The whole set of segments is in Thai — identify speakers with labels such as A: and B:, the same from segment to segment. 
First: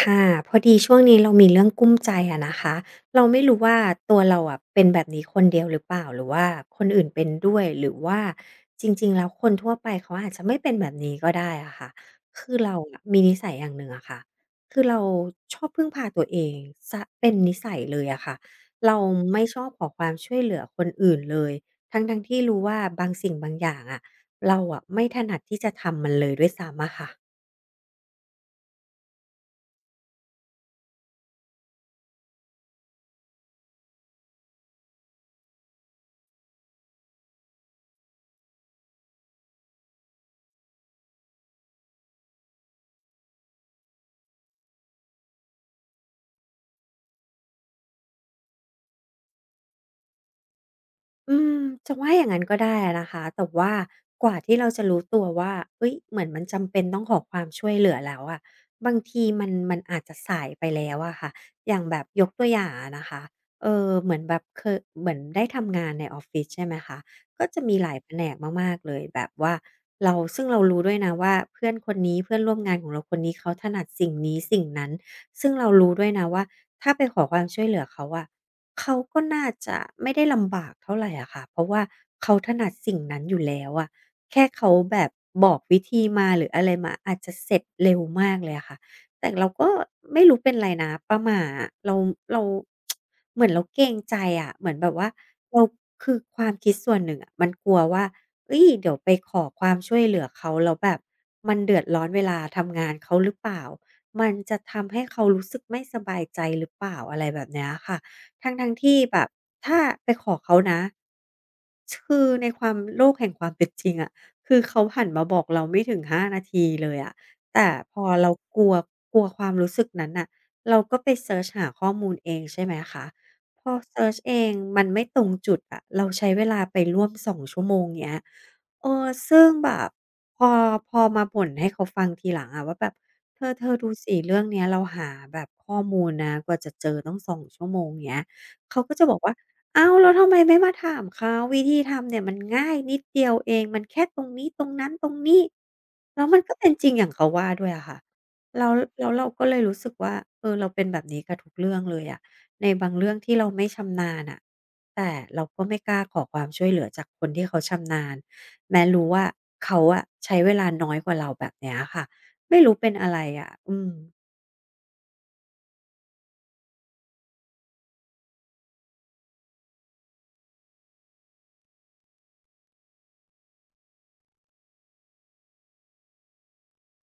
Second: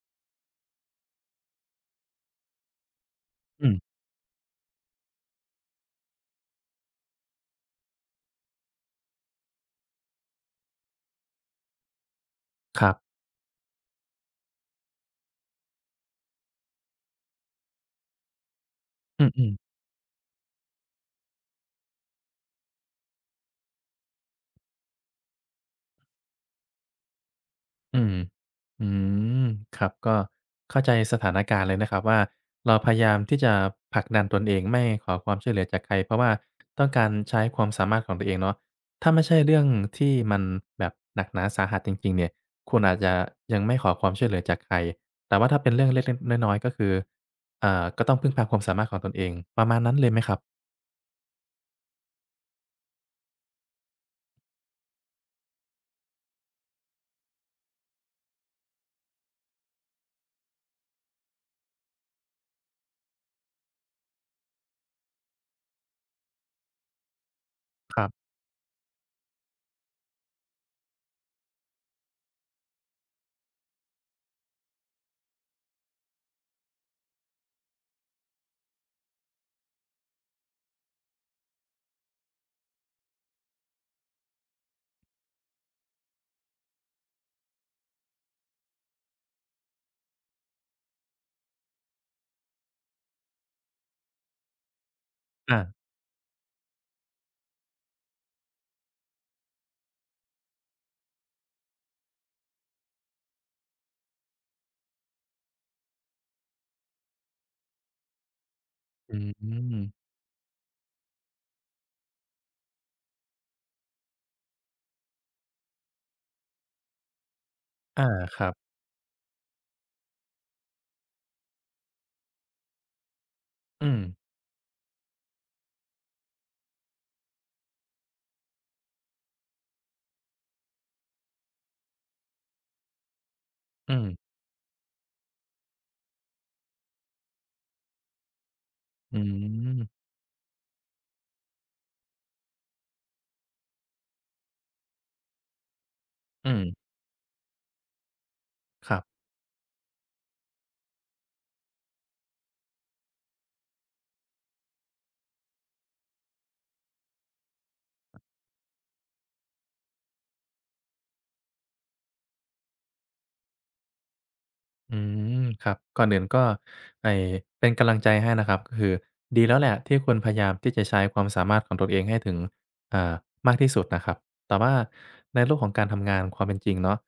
A: ค่ะพอดีช่วงนี้เรามีเรื่องกุ้มใจอะนะคะเราไม่รู้
B: อื
A: ว่า
B: ม
A: ตัวเราอะเป็นแบบนี้คนเดียวหรือเปล่าหรือว่าคนอื่นเป็นด้วยหรือว่าจริงๆแล้วคนทั่วไปเขาอาจจะไม่เป็นแบบนี้ก็ได้อะค่ะคือเรา
B: ครั
A: อะ
B: บ
A: มีนิสัยอย่างหนึ่งอะค่ะคือเราชอบพึ่งพาตัวเองเสียเป็นนิสัยเลยอะค่ะเรา
B: อื
A: ไม่
B: ม
A: ชอบขอความช่วยเหลือคนอื่นเลยทั้งๆที่รู้ว่าบางสิ่งบางอย่างอะเราอะไม่ถนัดที่จะทำมันเลยด้วยซ้ำอะค่ะ
B: ๆอืมอืมครับก็เข้าใจสถานการณ์เลยนะครับว่าเราพยายามที่จะผลักดันตนเองไม่ขอความช่วยเหลือจากใครเพราะว่าต้องการใช้ความสามารถของตัวเองเนาะถ้าไม่ใช่เรื่องที่มันแบบหนักหนาสาหัสจริงๆเนี่ยคุณอาจจะยังไม่ขอความช่วยเหลือจากใครแต่ว่าถ้าเป็นเรื่องเล็กๆน้อยๆก็คือก็ต้องพึ่งพาความสามารถของตนเองประมาณนั้นเลยไหมครับ
A: อืมจะว่าอย่างนั้นก็ได้อะนะคะแต่ว่ากว่าที่เราจะรู้ตัวว่าเอ้ยเหมือนมันจำเป็นต้องขอความช่วยเหลือแล้วอะบางทีมันอาจจะสายไปแล้วอะค่ะอย่างแบบยกตัวอย่างอะนะคะเหมือนแบบเคยเหมือนได้ทำงานในออฟฟิศใช่ไหมคะก็จะมีหลา
B: ค
A: ย
B: รั
A: แผน
B: บ
A: กมากๆเลยแบบว่าเราซึ่งเรารู้ด้วยนะว่าเพื่อนคนนี้เพื่อนร่วมงานของเราคนนี้เขาถนัดสิ่งนี้สิ่งนั้นซึ่งเรารู้ด้วยนะว่าถ้าไปขอความช่วยเหลือเขาอะ เขาก็น่าจะไม่ได้ลำบากเท่าไรอะค่ะเพราะว่าเขาถนัดสิ่งนั้นอยู่แล้วอะแค่เขาแบบบอกวิธีมาหรืออะไรมาอาจจะเสร็จเร็วมากเลยอะค่ะแต่เราก็ไม่รู้เป็นไรนะป้าหม่าอะเราเหมือนเราเกรงใจอะเหมือนแบบว่า
B: อา
A: เราคือความคิดส่วนหนึ่งอะมันกลัวว่าเฮ้ยเดี๋ยวไปขอความช่วยเหลือเขาแล้วแบบมันเดือดร้อนเวลาทำงานเขาหรือเปล่ามันจะทำให้เขารู้สึกไม่สบายใจหรือเปล่าอะไรแบบเนี้ยค่ะ ทั้งที่
B: อื
A: แบบถ้าไป
B: ม
A: ขอเขานะคือในความโลกแห่งความเป็นจริงอะคือเขาหันมาบอกเราไม่ถึง5นาทีเลยอะแต่พ
B: อา
A: อเรา
B: ครั
A: กลั
B: บ
A: วกลัวความรู้สึกนั้นน่ะเราก็ไปเซิร์ชหาข้อมูลเองใช่ไหมคะพอ
B: อืม
A: เซิร์
B: ๆ
A: ชเองมันไม่ตรงจุดอะเราใช้เวลาไปร่วม2ชั่วโมงเงี้ยเออซึ่งแบบพอพอมาบ่นให้เขาฟังทีหลังอะว่าแบบเธอๆดู
B: อื
A: สิเรื่องเนี้ยเราหาแบบข้อมูลนะกว่าจะเจอต้อง2ชั่วโมงเงี้ย เขาก็จะบอกว่าอ้า
B: ม
A: วแล้วทำไมไม่มาถามเขาวิธีทำเนี่ยมันง่ายนิดเดียวเองมันแค่ตรงนี้ตรงนั้นตรงนี้แล้วมัน
B: อื
A: ก็เป็น
B: ม
A: จริงอย่างเขาว่าด้วยอะค่ะแล้ว
B: ครับ
A: แล้วเราก็เลยรู้สึกว่าเออเราเป็นแบบนี้กับทุกเรื่องเลยอะในบางเรื่องที่เราไม่ชำนาญน่ะแต่เราก็ไม่กล้าขอความช่วยเหลือจากคนที่เขาชำนาญแม้รู้ว่าเขาอะใช้เวลาน้อยกว่าเราแบบเนี้ยค่ะไม่รู้เป็นอะไรอะอืม
B: อืมครับ ก่อนอื่นก็ไอ้เป็นกำลังใจให้นะครับก็คือดีแล้วแหละที่คุณพยายามที่จะใช้ความสามารถของตนเองให้ถึงอ่ามากที่สุดนะครับ แต่ว่าในโลกของการทำงานความเป็นจริงเนาะ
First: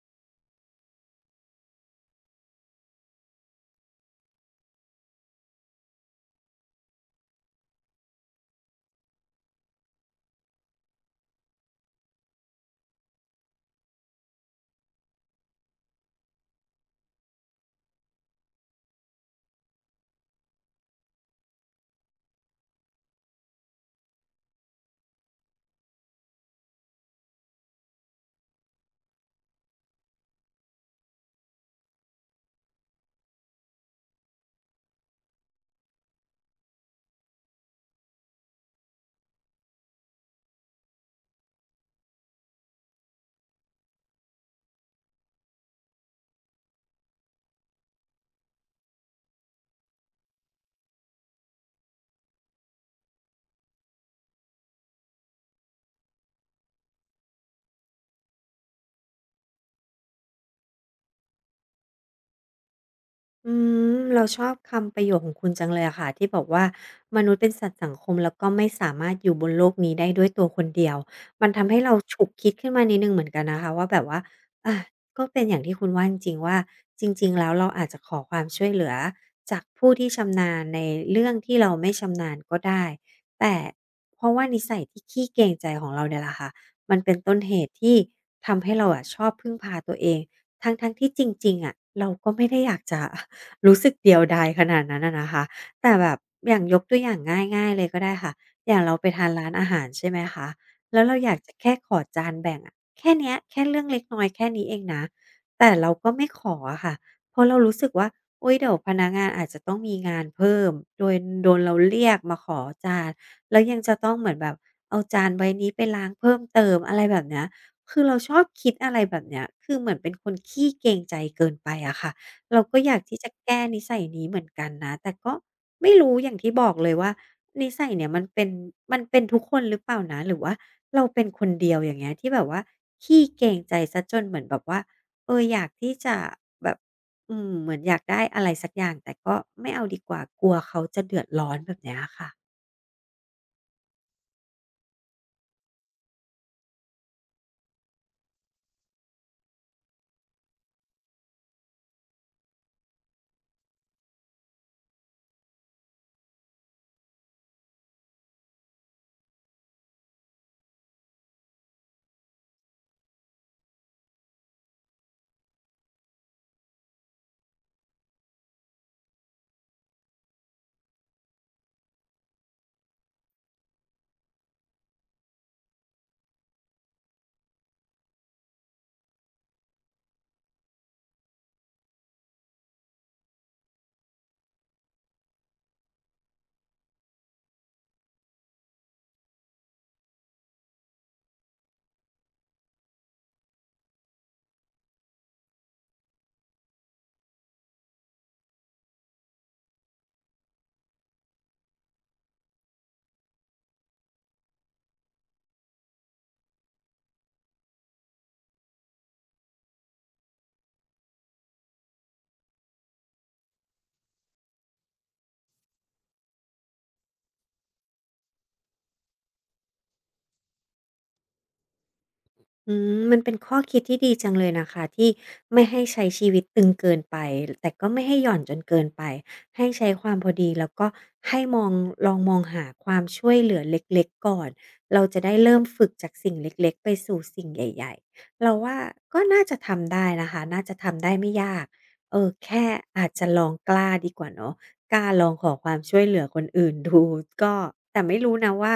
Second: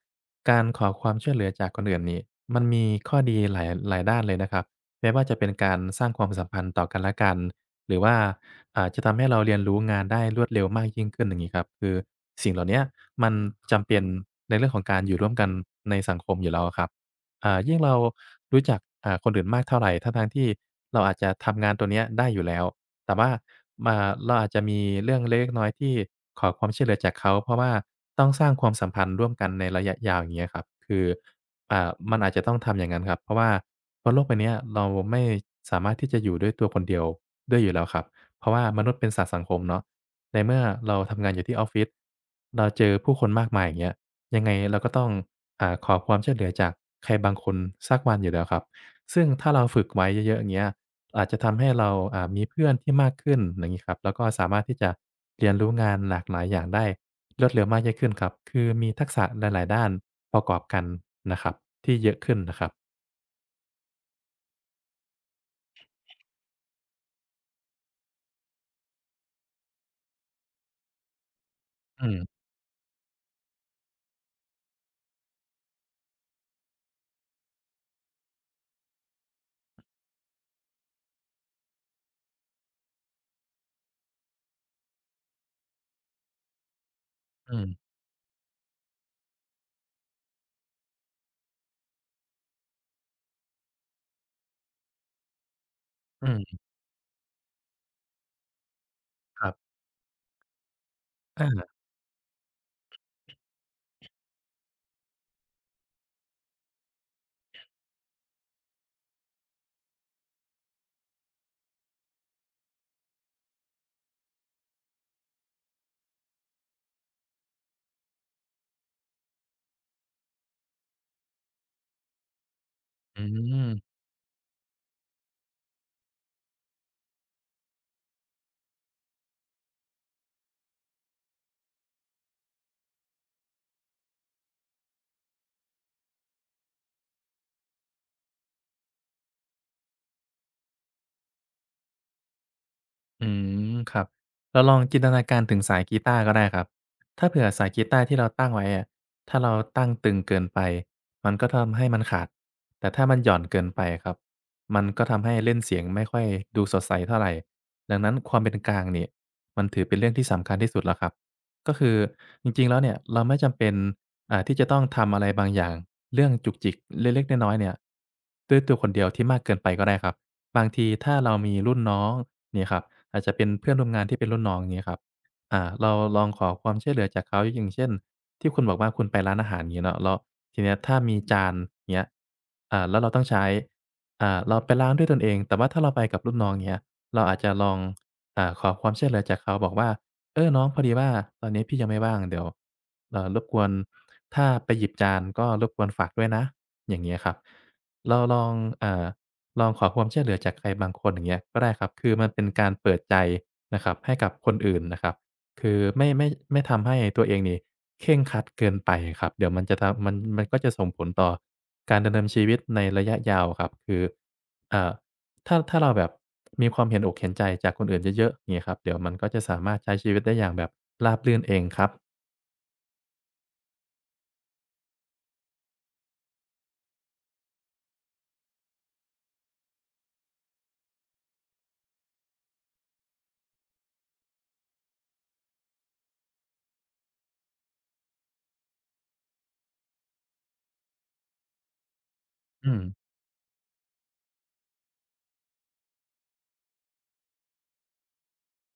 B: การขอความช่วยเหลือจากคนอื่นนี่มันมีข้อดีหลายด้านเลยนะครับไม่ว่าจะเป็นการสร้างความสัมพันธ์ต่อกันและกันหรือว่าจะทำให้เราเรียนรู้งานได้รวดเร็วมากยิ่งขึ้นอย่างงี้ครับคือสิ่งเหล่าเนี้ยมันจำเป็นในเรื่องของการอยู่ร่วมกันในสังคมอยู่แล้วอะครับ อ่ายิ่งเรารู้จักคนอื่นมากเท่าไรทั้งๆที่เราอาจจะทำงานตัวเนี้ยได้อยู่แล้วแต่ว่ามาเราอาจจะมีเรื่องเล็กๆน้อยๆที่ขอความช่วยเหลือจากเขา เพราะว่าต้องสร้างความสัมพันธ์ร่วมกันในระยะยาวอย่างเงี้ยครับ คือมันอาจจะต้องทำอย่างงั้นครับ เพราะว่าบนโลกใบเนี้ยเราไม่สามารถที่จะอยู่ด้วยตัวคนเดียวได้อยู่แล้วครับเพราะว่ามนุษย์เป็นสัตว์สังคมเนาะในเมื่อเราทำงานอยู่ที่ออฟฟิศเราเจอผู้คนมากมายอย่างเงี้ย ยังไงเราก็ต้องขอความช่วยเหลือจากใครบางคนสักวันอยู่แล้วครับซึ่งถ้าเราฝึกไว้เยอะๆอย่างเงี้ยอาจจะทำให้เรามีเพื่อนที่มากขึ้นอย่างงี้ครับแล้วก็สามารถที่จะเรียนรู้งานหลากหลายอย่างได้รวดเร็วมากยิ่งขึ้นครับคือมีทักษะหลายๆด้านประกอบกันนะครับที่เยอะขึ้นนะครับ
A: อืมเราชอบคำประโยคของคุณจังเลยอะค่ะที่บอกว่ามนุษย์เป็นสัตว์สังคมแล้วก็ไม่สามารถอยู่บนโลกนี้ได้ด้วยตัวคนเดียวมันทำให้เราฉุก
B: อื
A: คิดขึ้นมานิดหนึ่งเหมือนกันนะคะว่าแบบว่าอาก็เป็นอย่างที่คุณว่าจริงๆว่าจริงๆแล้วเราอาจจะขอความช่วยเหลือจากผู้ที่ชำนาญในเรื่องที่เราไม่ชำนาญก็ได้แต่เพราะว่านิสัยที่ขี้เกรงใจของเราเนี่ยแหละค่ะมันเป็นต้นเหตุ
B: ม
A: ที่ทำให้เราอะชอบพึ่งพาตัวเองทั้งๆที่จริงๆอะเราก็ไม่ได้อยากจะ รู้สึกเดียวดายขนาดนั้นอะนะคะแต่แบบอ
B: ๆ
A: ย่างยกตัวอย่างง่ายๆเลยก็ได้ค่ะอย่างเราไปทาน
B: ๆค
A: ร้า
B: รั
A: น
B: บ
A: อาหารใช่ไหมคะแล้วเราอยากจะแค่
B: อา
A: ขอจานแบ่งอะแค่เนี้ยแค่เรื่องเล็กน้อยแค่นี้เองนะแต่เราก็ไม่ขออะค่ะเพราะเรารู้สึกว่าอุ๊ยเดี๋ยวพนักงานอาจจะต้องมีงานเพิ่มโดยโดนเราเรียกมาขอจานแล้วยังจะต้องเหมือนแบบเอาจานใบนี้ไปล้างเพิ่มเติมอะไรแบบเนี้ยคือเราชอบคิดอะไรแบบเนี้ยคือเหมือนเป็นคนขี้เกรงใจเกินไปอะค่ะ เราก็อยากที่
B: อื
A: จะแก้นิ
B: ม
A: สัยนี้เหมือนกันนะแต่ก็ไม่รู้อย่างที่บอกเลยว่านิสัยเนี่ยมันเป็นทุกคนหรือเปล่านะหรือว่าเราเป็นคนเดียวอย่างเงี้ยที่แบบว่าขี้เกรงใจเสียจนเหมือนแบบว่าเอออยากที่จะแบบอืมเหมือนอยากได้อะไรสักอย่างแต่ก็ไม่เอาดีกว่ากลัวเขาจะเดือดร้อนแบบเนี้ยค่ะ
B: อืมครับเราลองจินตนาการถึงสายกีตาร์ก็ได้ครับถ้าเผื่อสายกีตาร์ที่เราตั้งไว้อะถ้าเราตั้งตึงเกินไปมันก็ทำให้มันขาดแต่ถ้ามันหย่อนเกินไปครับมันก็ทำให้เล่นเสียงไม่ค่อยดูสดใสเท่าไรดังนั้นความเป็นกลางเนี่ยมันถือเป็นเรื่องที่สำคัญที่สุดแล้วครับก็คือจริงๆแล้วเนี่ยเราไม่จำเป็นที่จะต้องทำอะไรบางอย่างเรื่องจุกจิกเล็กๆน้อยๆเนี่ยด้วยตัวคนเดียวที่มากเกินไปก็ได้ครับ บางทีถ้าเรามีรุ่นน้องเนี่ยครับอาจจะเป็นเพื่อนร่วมงานที่เป็นรุ่นน้องอย่างเงี้ยครับเราลองขอความช่วยเหลือจากเขาอย่างเช่นที่คุณบอกว่าคุณไปร้านอาหารอย่างงี้เนาะแล้วทีเนี้ยถ้ามีจานเงี้ยแล้วเราต้องใช้เราไปล้างด้วยตนเองแต่ว่าถ้าเราไปกับรุ่นน้องเงี้ยเราอาจจะลองขอความช่วยเหลือจากเขาบอกว่าเออน้องพอดีว่าตอนนี้พี่ยังไม่ว่างเดี๋ยวรบกวนถ้าไปหยิบจานก็รบกวนฝากด้วยนะอย่างเงี้ยครับเราอ่า ลองขอความช่วยเหลือจากใครบางคนอย่างเงี้ยก็ได้ครับคือมันเป็นการเปิดใจนะครับให้กับคนอื่นนะครับ คือไม่ทำให้ตัวเองนี่เคร่งครัดเกินไปครับเดี๋ยวมันก็จะส่งผลต่อการดำเนินชีวิตในระยะยาวครับคือเอ่อถ้าเราแบบมีความเห็นอกเห็นใจจากคนอื่นเยอะๆอย่างเงี้ยครับเดี๋ยวมันก็จะสามารถใช้ชีวิตได้อย่างแบบราบรื่นเองครับ
A: อืมมันเป็นข้อคิดที่ดีจังเลยนะคะที่ไม่ให้ใช้ชีวิตตึงเกินไปแต่ก็ไม่ให้หย่อนจนเกินไปให้ใช้ความพอดีแล้วก็ให้มองลองมองหาความช่วยเหลือเล็กๆก่อนเราจะได้เริ่มฝึกจากสิ่งเล็กๆไปสู่สิ่งใหญ่ๆเราว่าก็น่าจะทำได้นะคะน่าจะทำได้ไม่ยากเออแค่
B: อืม
A: อาจจะลองกล้าดีกว่าเนาะกล้าลองขอความช่วยเหลือคนอื่นดูก็แต่ไม่รู้นะว่า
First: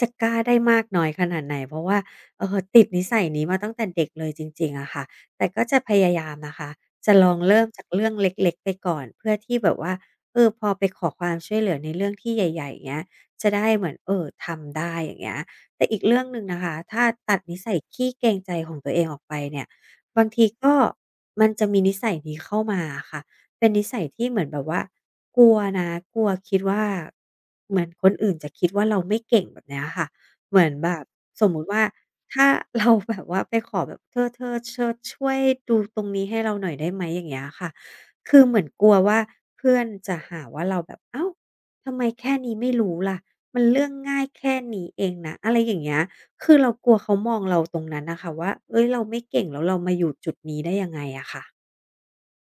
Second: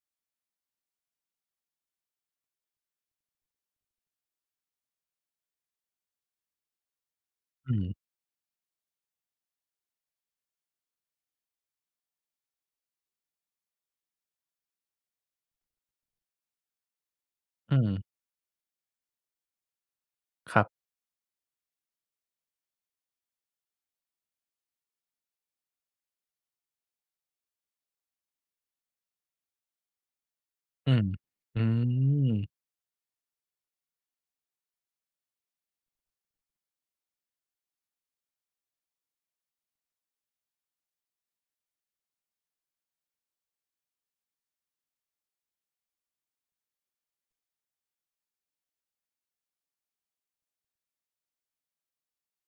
A: จะกล้าได้มากน้อยขนาดไหนเพราะว่า เออติดนิสัยนี้มาตั้งแต่เด็กเลยจริงๆอะค่ะแต่ก็จะพยายามนะคะจะลองเริ่ม
B: อื
A: จาก
B: ม
A: เรื่องเล็กๆไปก่อนเพื่อที่แบบว่า เออพอไปขอความช่วยเหลือในเรื่องที่ใหญ่ๆเงี้ย จะได้เหมือนเออทำได้อย่างเงี้ยแต่อีกเรื่องหนึ่งนะคะ ถ้าตัดนิสั
B: อื
A: ยขี้
B: ม
A: เกรงใจของตัวเองออกไปเนี่ยบางที
B: ครั
A: ก็
B: บ
A: มันจะมีนิสัยนี้เข้ามาอะค่ะเป็นนิสัยที่เหมือนแบบว่ากลัวนะกลัวคิดว่าเหมือนคนอื่นจะคิดว่าเราไม่เก่งแบบเนี้ยค่ะ เหมือนแบ
B: อื
A: บ
B: ม
A: สม
B: อื
A: มุติว่า
B: ม
A: ถ้า เราแบบว่าไปขอแบบเธอช่วยดูตรงนี้ให้เราหน่อยได้ไหมอย่างเงี้ยค่ะคือเหมือนกลัวว่าเพื่อนจะหาว่าเราแบบเอ้าทำไมแค่นี้ไม่รู้ล่ะมันเรื่องง่ายแค่นี้เองนะอะไรอย่างเงี้ยคือเรากลัวเขามองเราตรงนั้นนะคะว่าเอ้ยเราไม่เก่งแล้วเรามาอยู่จุดนี้ได้ยังไงอะค่ะ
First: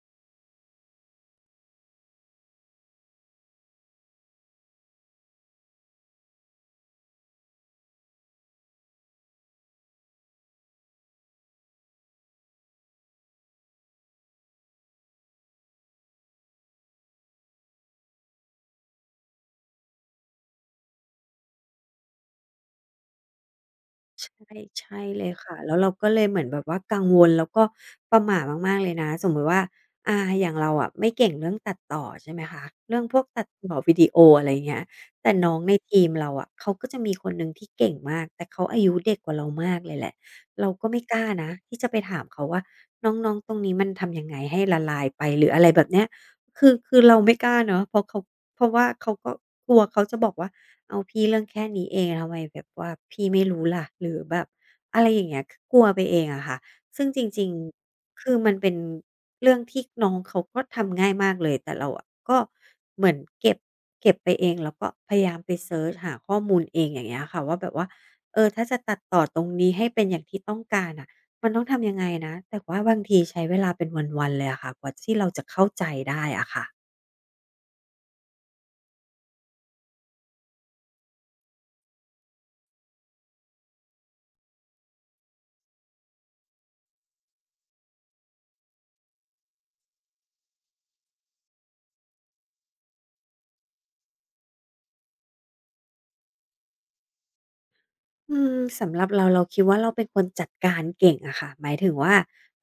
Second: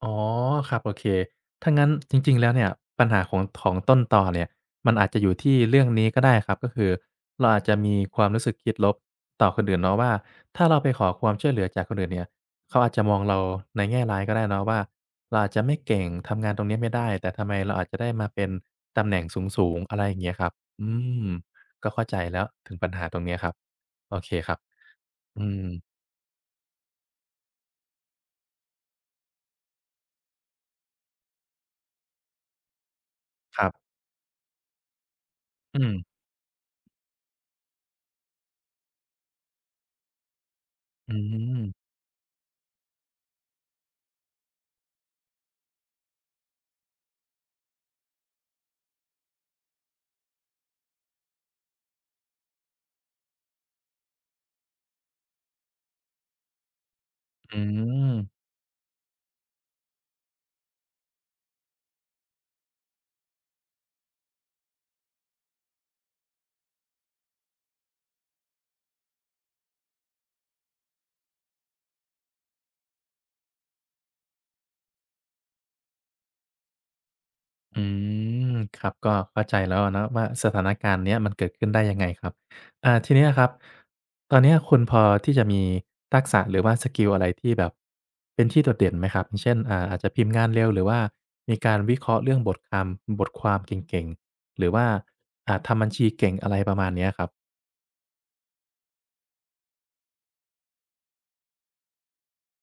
B: อ๋อครับโอเคถ้างั้นจริงๆแล้วเนี่ยปัญหาของต้นตอเนี่ยมันอาจจะอยู่ที่เรื่องนี้ก็ได้ครับก็คือเราอาจจะมีความรู้สึกคิดลบต่อคนอื่นเนาะว่าถ้าเราไปขอความช่วยเหลือจากคนอื่นเนี่ยเขาอาจจะมองเราในแง่ร้ายก็ได้เนาะว่าเราอาจจะไม่เก่งทำงานตรงนี้ไม่ได้แต่ทำไมเราอาจจะได้มาเป็นตำแหน่งสูงๆอะไรอย่างเงี้ยครับอืมก็เข้าใจแล้วถึงปัญหาตรงเนี้ยครับโอเค
A: ใช่
B: ครับ
A: ใช่เลย
B: อื
A: ค่ะ
B: ม
A: แล้วเราก็เลยเหมือนแบบว่ากังวลแล้วก็ประหม่ามากๆเลยนะสมมุติว่าอย่างเราอะไม่เก่งเรื่องตัดต่อใช่ไหมคะเรื่องพวกตัด
B: ครั
A: ต่อวิ
B: บ
A: ดีโออะไรอย่างเงี้ยแต่น้องใน
B: อืม
A: ทีมเราอะเขาก็จะมีคนหนึ่งที่เก่งมากแต่เขาอายุเด็กกว่าเรามากเลยแหละเราก็ไม่
B: อื
A: กล้านะที่จะ
B: ม
A: ไปถามเขาว่าน้องๆตรงนี้มันทำยังไงให้ละลายไปหรืออะไรแบบเนี้ยคือเราไม่กล้าเนาะเพราะเขาเพราะว่าเขาก็กลัวเขาจะบอกว่า เอาพี่เรื่องแค่นี้เองทำไมแบบว่าพี่ไม่รู้ล่ะหรือแบบอะไรอย่างเงี้ยคือกลัวไปเองอะค่ะซึ่งจริง
B: อืม
A: ๆคือมันเป็นเรื่องที่น้องเขาก็ทำง่ายมากเลยแต่เราอะก็เหมือนเก็บไปเองแล้วก็พยายามไปเซิร์ชหาข้อมูลเองอย่างเงี้ยค่ะว่าแบบว่าเออถ้าจะตัดต่อตรงนี้ให้เป็นอย่างที่ต้องการน่ะมันต้องทำยังไงนะแต่ว่าบางทีใช้เวลาเป็นวันๆเลยอะค่ะกว่าที่เราจะเข้าใจได้อะค่ะ
B: อืมครับก็เข้าใจแล้วอะเนาะว่าสถานการณ์เนี้ยมันเกิดขึ้นได้ยังไงครับทีเนี้ยครับตอนเนี้ยคุณพอที่จะมีทักษะหรือว่าสกิลอะไรที่แบบเป็นที่โดดเด่นไหมครับอย่างเช่นอาจจะพิมพ์งานเร็วหรือว่ามีการวิเคราะห์เรื่องบทคำบทความเก่งๆหรือว่าทำบัญชีเก่งอะไรประมาณเนี้ยครับ
A: อืมสำหรับเราเราคิดว่าเราเป็นคนจัดการเก่งอะค่ะหมายถึงว่า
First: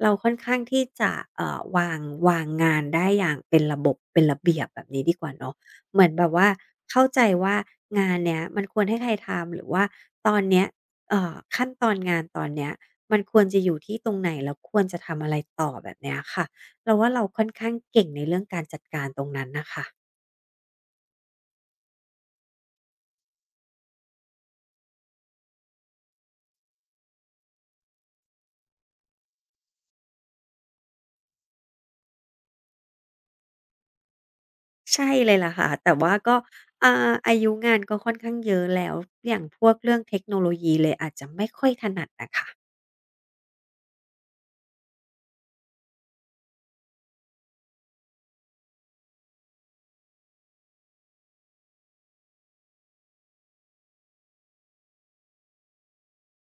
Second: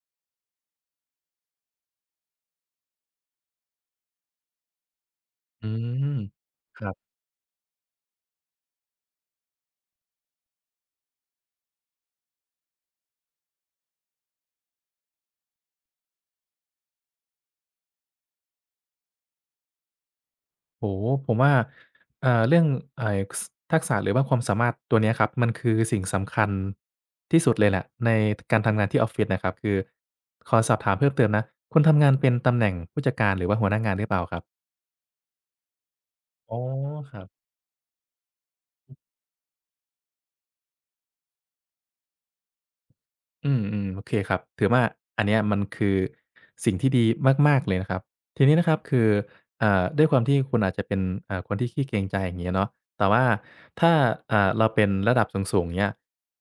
A: เราค่อนข้างที่จะวางงานได้อย่างเป็นระบบเป็นระเบียบแบบนี้ดีกว่าเนาะ
B: อื
A: เหมือน
B: ม
A: แบบว่า
B: ครั
A: เข้า
B: บ
A: ใจว่างานเนี้ยมันควรให้ใครทำหรือว่าตอนเนี้ยขั้นตอนงานตอนเนี้ยมันควรจะอยู่ที่ตรงไหนแล้วควรจะทำอะไรต่อแบบเนี้ยค่ะเราว่าเราค่อนข้างเก่งในเรื่องการจัดการตรงนั้นน่ะค่ะ
B: โอ้โฮผมว่าเรื่องไอ้สทักษะหรือว่าความสามารถตัวเนี้ยครับมันคือสิ่งสำคัญที่สุดเลยแหละในการทำงานที่ออฟฟิศนะครับคือขอสอบถามเพิ่มเติมนะคุณทำงานเป็นตำแหน่งผู้จัดการหรือว่าหัวหน้างานหรือเปล่าครับ
A: ใช่เลยล่ะค่ะแต่ว่าก็
B: อ๋อ
A: อ่า
B: ครับ
A: อายุงานก็ค่อนข้างเยอะแล้วอย่างพวกเรื่องเทคโนโลยีเลยอาจจะไม่ค่อยถนัดอะค่ะ
B: อืมอืมโอเคครับถือว่าอันเนี้ยมันคือสิ่งที่ดีมากๆเลยนะครับทีนี้นะครับคือด้วยความที่คุณอาจจะเป็นคนที่ขี้เกรงใจอย่างเงี้ยเนาะแต่ว่าถ้าเราเป็นระดับสูงๆเงี้ย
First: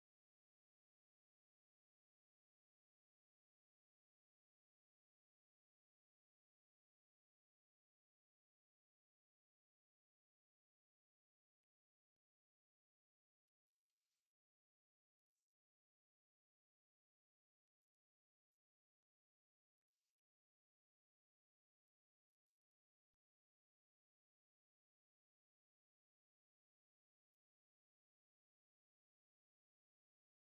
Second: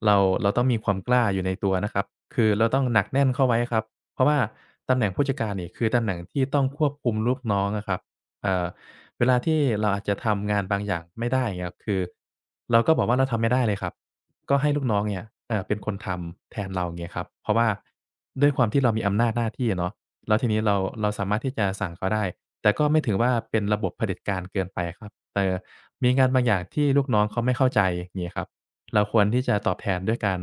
B: เราเราต้องมีความกล้าอยู่ในตัวนะครับคือเราต้องหนักแน่นเข้าไว้ครับเพราะว่าตำแหน่งผู้จัดการนี่คือตำแหน่งที่ต้องควบคุมลูกน้องอะครับเอ่อเวลาที่เราอาจจะทำงานบางอย่างไม่ได้อย่างเงี้ยคือเราก็บอกว่าเราทำไม่ได้เลยครับ ก็ให้ลูกน้องเนี่ยเป็นคนทำแทนเราอย่างเงี้ยครับเพราะว่าด้วยความที่เรามีอำนาจหน้าที่อะเนาะแล้วทีนี้เราสามารถที่จะสั่งเขาได้แต่ก็ไม่ถึงว่าเป็นระบบเผด็จการเกินไปอะครับแต่มีงานบางอย่างที่ลูกน้องเขาไม่เข้าใจอย่างงี้ครับเราควรที่จะตอบแทนด้วยการ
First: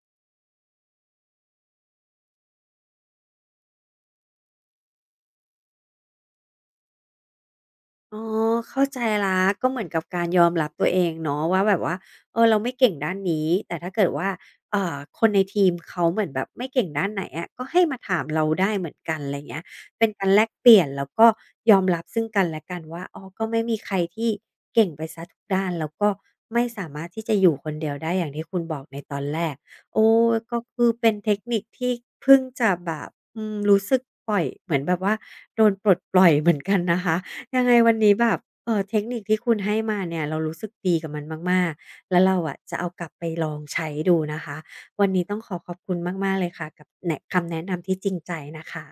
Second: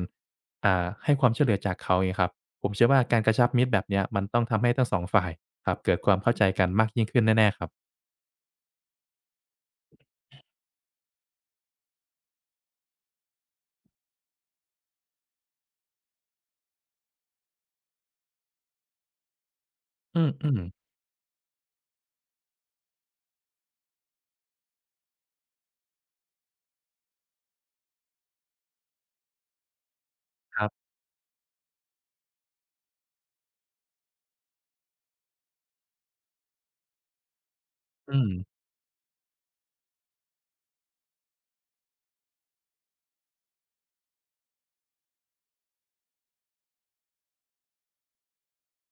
B: ให้ความช่วยเหลือจากเขาอย่างงี้ครับผมเชื่อว่าการกระชับมิตรแบบเนี้ยมันต้องทำให้ทั้งสองฝ่ายครับเกิดความเข้าใจกันมากยิ่งขึ้นแน่ๆครับ
A: อ๋อเข้าใจละก็เหมือนกับการยอมรับตัวเองเนาะว่าแบบว่าเออเราไม่เก่งด้านนี้แต่ถ้าเกิดว่าคนในทีมเขาเหมือนแบบไม่เก่งด้านไหนอะก็ให้มาถามเราได้เหมือนกันอะไรเงี้ยเป็นการแลก
B: อืม
A: เปลี่ยน
B: ๆ
A: แล้วก็ยอมรับซึ่งกันและกันว่าอ๋อก็ไม่มีใครที่เก่งไปเสียทุกด้านแล้วก็ไม่สามารถที่จะอยู่คนเดียวได้อย่างที่คุณบอกในตอนแรกโอ้ก็
B: ครั
A: คื
B: บ
A: อเป็นเทคนิคที่เพิ่งจะแบบอืมรู้สึกปล่อยเหมือนแบบว่าโดนปลดปล่อยเหมือนกันนะคะ ยังไงวันนี้
B: อื
A: แบ
B: ม
A: บเออเทคนิคที่คุณให้มาเนี่ยเรารู้สึกดีกับมันมากๆแล้วเราอะจะเอากลับไปลองใช้ดูนะคะวันนี้ต้องขอขอบคุณมากๆเลยค่ะกับแนะคำแนะนำที่จริงใจนะคะ